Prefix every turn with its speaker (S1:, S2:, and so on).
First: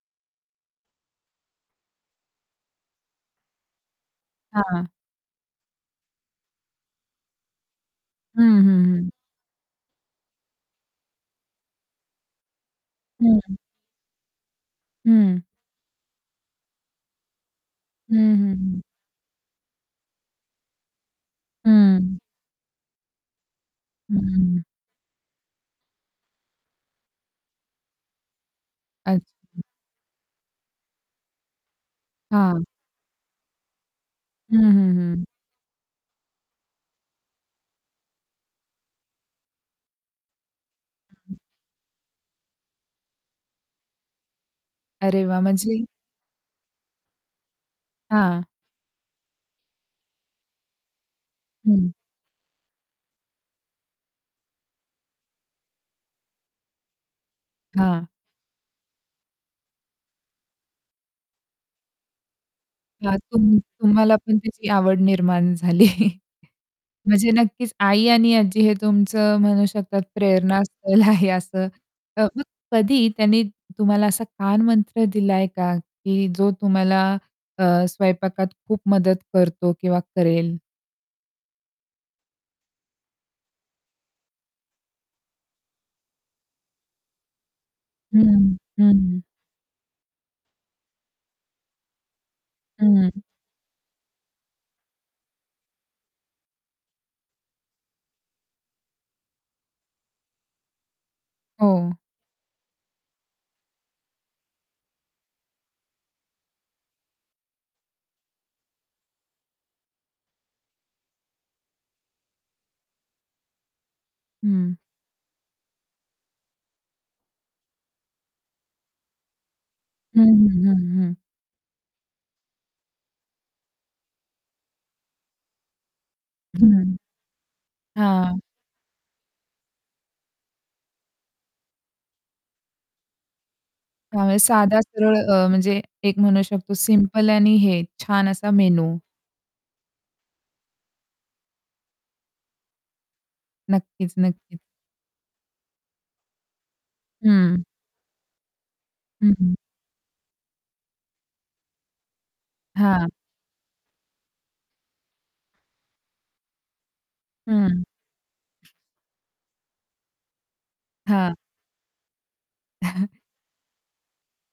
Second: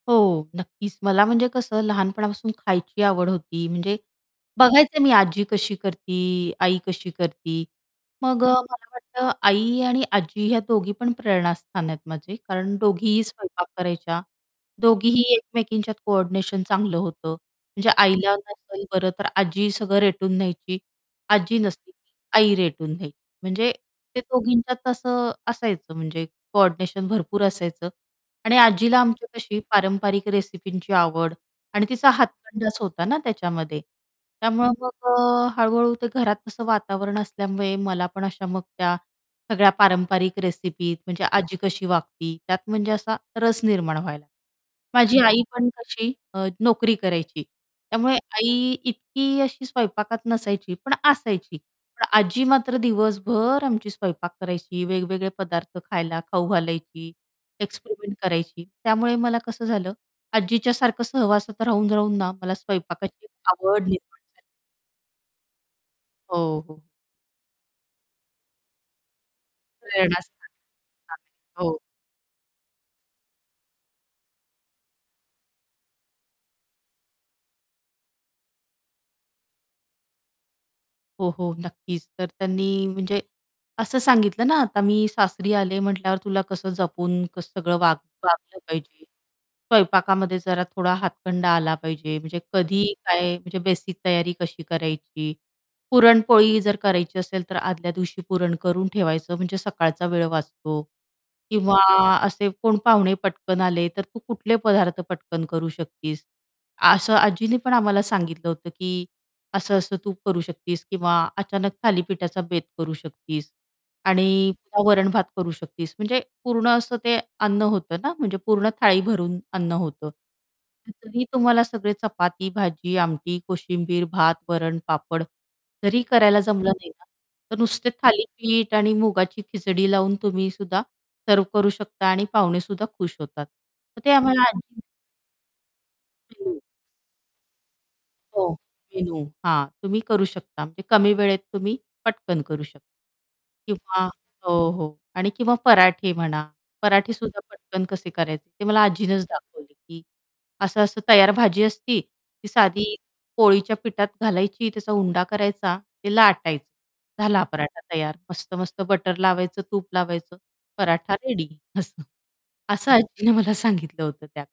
S1: हो नक्कीच. मला म्हणजे कसं लहानपणापासून खायची आवड होती, म्हणजे
S2: हां.
S1: बघायचं मी आजी कशी करती, आई कशी करती, मग
S2: हं,
S1: अ, मला
S2: हं, हं.
S1: वाटतं आई आणि आजी या दोघी पण प्रेरणास्थान आहेत माझे, कारण दोघीही
S2: हं.
S1: स्वयंपाक करायच्या. दोघीही
S2: हं.
S1: एकमेकींच्यात कोऑर्डिनेशन चांगलं होतं म्हणजे
S2: हं,
S1: आईला
S2: हं, हं.
S1: नसेल बरं, तर आजी सगळं रेटून घ्यायची. आजी नसली की
S2: हं.
S1: आई रेटून घ्यायची. म्हणजे ते
S2: हं.
S1: दोघींच्यात असं असायचं म्हणजे कोऑर्डिनेशन भरपूर असायचं आणि आजीला आमची तशी
S2: अच्छा.
S1: पारंपरिक रेसिपींची आवड आणि तिचा
S2: हां.
S1: हातखंडाच होता ना, त्याच्यामध्ये
S2: हं,
S1: त्यामुळं
S2: हं,
S1: मग
S2: हं.
S1: अ, हळू-हळू ते घरात असं वातावरण असल्यामुळे मला पण अशा मग त्या सगळ्या पारंपरिक रेसिपी म्हणजे आजी कशी वागती, त्यात म्हणजे असा रस निर्माण व्हायला माझी
S2: अरे वाह
S1: आई पण
S2: म्हणजे
S1: कशी अ, नोकरी करायची. त्यामुळे
S2: हां.
S1: आई इतकी अशी स्वयंपाकात नसायची, पण असायची.
S2: हं.
S1: पण आजी मात्र दिवसभर आमची स्वयंपाक करायची, वेगवेगळे पदार्थ खायला खाऊ घालायची
S2: हां.
S1: एक्सपेरिमेंट करायची त्यामुळे मला कसं झालं आजीच्यासारखं सहवासात राहून-राहून ना मला
S2: हां,
S1: स्वयंपाकाची
S2: तुम
S1: आवड
S2: तुम्हाला
S1: निर्माण
S2: पण
S1: झाली.
S2: त्याची आवड निर्माण झाली
S1: हो, हो.
S2: म्हणजे नक्कीच आई आणि आज्जी हे तुमचं म्हणू शकतात,
S1: प्रेरणास्थान.
S2: प्रेरणा स्थल
S1: हां,
S2: आहे असं
S1: हो.
S2: अ, मग कधी त्यांनी तुम्हाला असा कानमंत्र दिलाय का? की जो तुम्हाला अ, स्वयंपाकात खूप मदत करतो किंवा करेल?
S1: हो, हो, नक्कीच. तर त्यांनी म्हणजे असं सांगितलं ना आता मी सासरी आले म्हटल्यावर तुला कसं जपून कसं सगळं वाग
S2: हं,
S1: वागलं पाहिजे,
S2: हं.
S1: स्वयंपाकामध्ये जरा थोडा हातखंडा आला पाहिजे, म्हणजे कधी
S2: हं.
S1: काय म्हणजे बेसिक तयारी कशी करायची. पुरणपोळी जर करायची असेल तर आदल्या दिवशी पुरण करून ठेवायचं, म्हणजे सकाळचा वेळ वाचतो. किंवा
S2: हो.
S1: असे कोण पाहुणे पटकन आले, तर तू कुठले पदार्थ पटकन करू शकतीस, असं आजींनी पण आम्हाला सांगितलं होतं, की असं असं तू करू शकतीस. किंवा अचानक थालीपीठाचा बेत करू शकतीस. आणि
S2: हं.
S1: वरण-भात करू शकतीस, म्हणजे पूर्ण असं ते अन्न होतं ना, म्हणजे पूर्ण थाळी भरून अन्न होतं.
S2: हं, हं, हं, हं.
S1: तरी तुम्हाला सगळे चपाती, भाजी, आमटी, कोशिंबीर, भात, वरण, पापड तरीही करायला जमलं नाही
S2: हं,
S1: ना तर नुसते
S2: हां.
S1: थालीपीठ आणि मुगाची खिचडी लावून तुम्ही सुद्धा सर्व्ह करू शकता आणि पाहुणे सुद्धा खुश होतात. तर ते
S2: हां, म्हणजे
S1: आम्हाला
S2: साधा
S1: आजी
S2: सरळ अ, म्हणजे एक म्हणू
S1: हं.
S2: शकतो सिंपल आणि हे छान असा
S1: हो
S2: मेनू.
S1: मेनू हां, तुम्ही करू शकता म्हणजे कमी वेळेत तुम्ही पटकन करू शकता. किंवा
S2: नक्कीच, नक्कीच.
S1: हो, हो. आणि किंवा पराठे म्हणा पराठेसुद्धा
S2: हं.
S1: पटकन कसे करायचे ते मला आजीनच
S2: हं, हं.
S1: दाखवले, की असं-असं तयार भाजी असती, ती साधी
S2: हां.
S1: पोळीच्या पिठात घालायची, त्याचा उंडा करायचा, ते लाटायचं, झाला पराठा
S2: हं.
S1: तयार मस्त-मस्त बटर लावायचं, तूप लावायचं, पराठा
S2: हां.
S1: रेडी असं. असं आजीने मला सांगितलं होतं त्यात.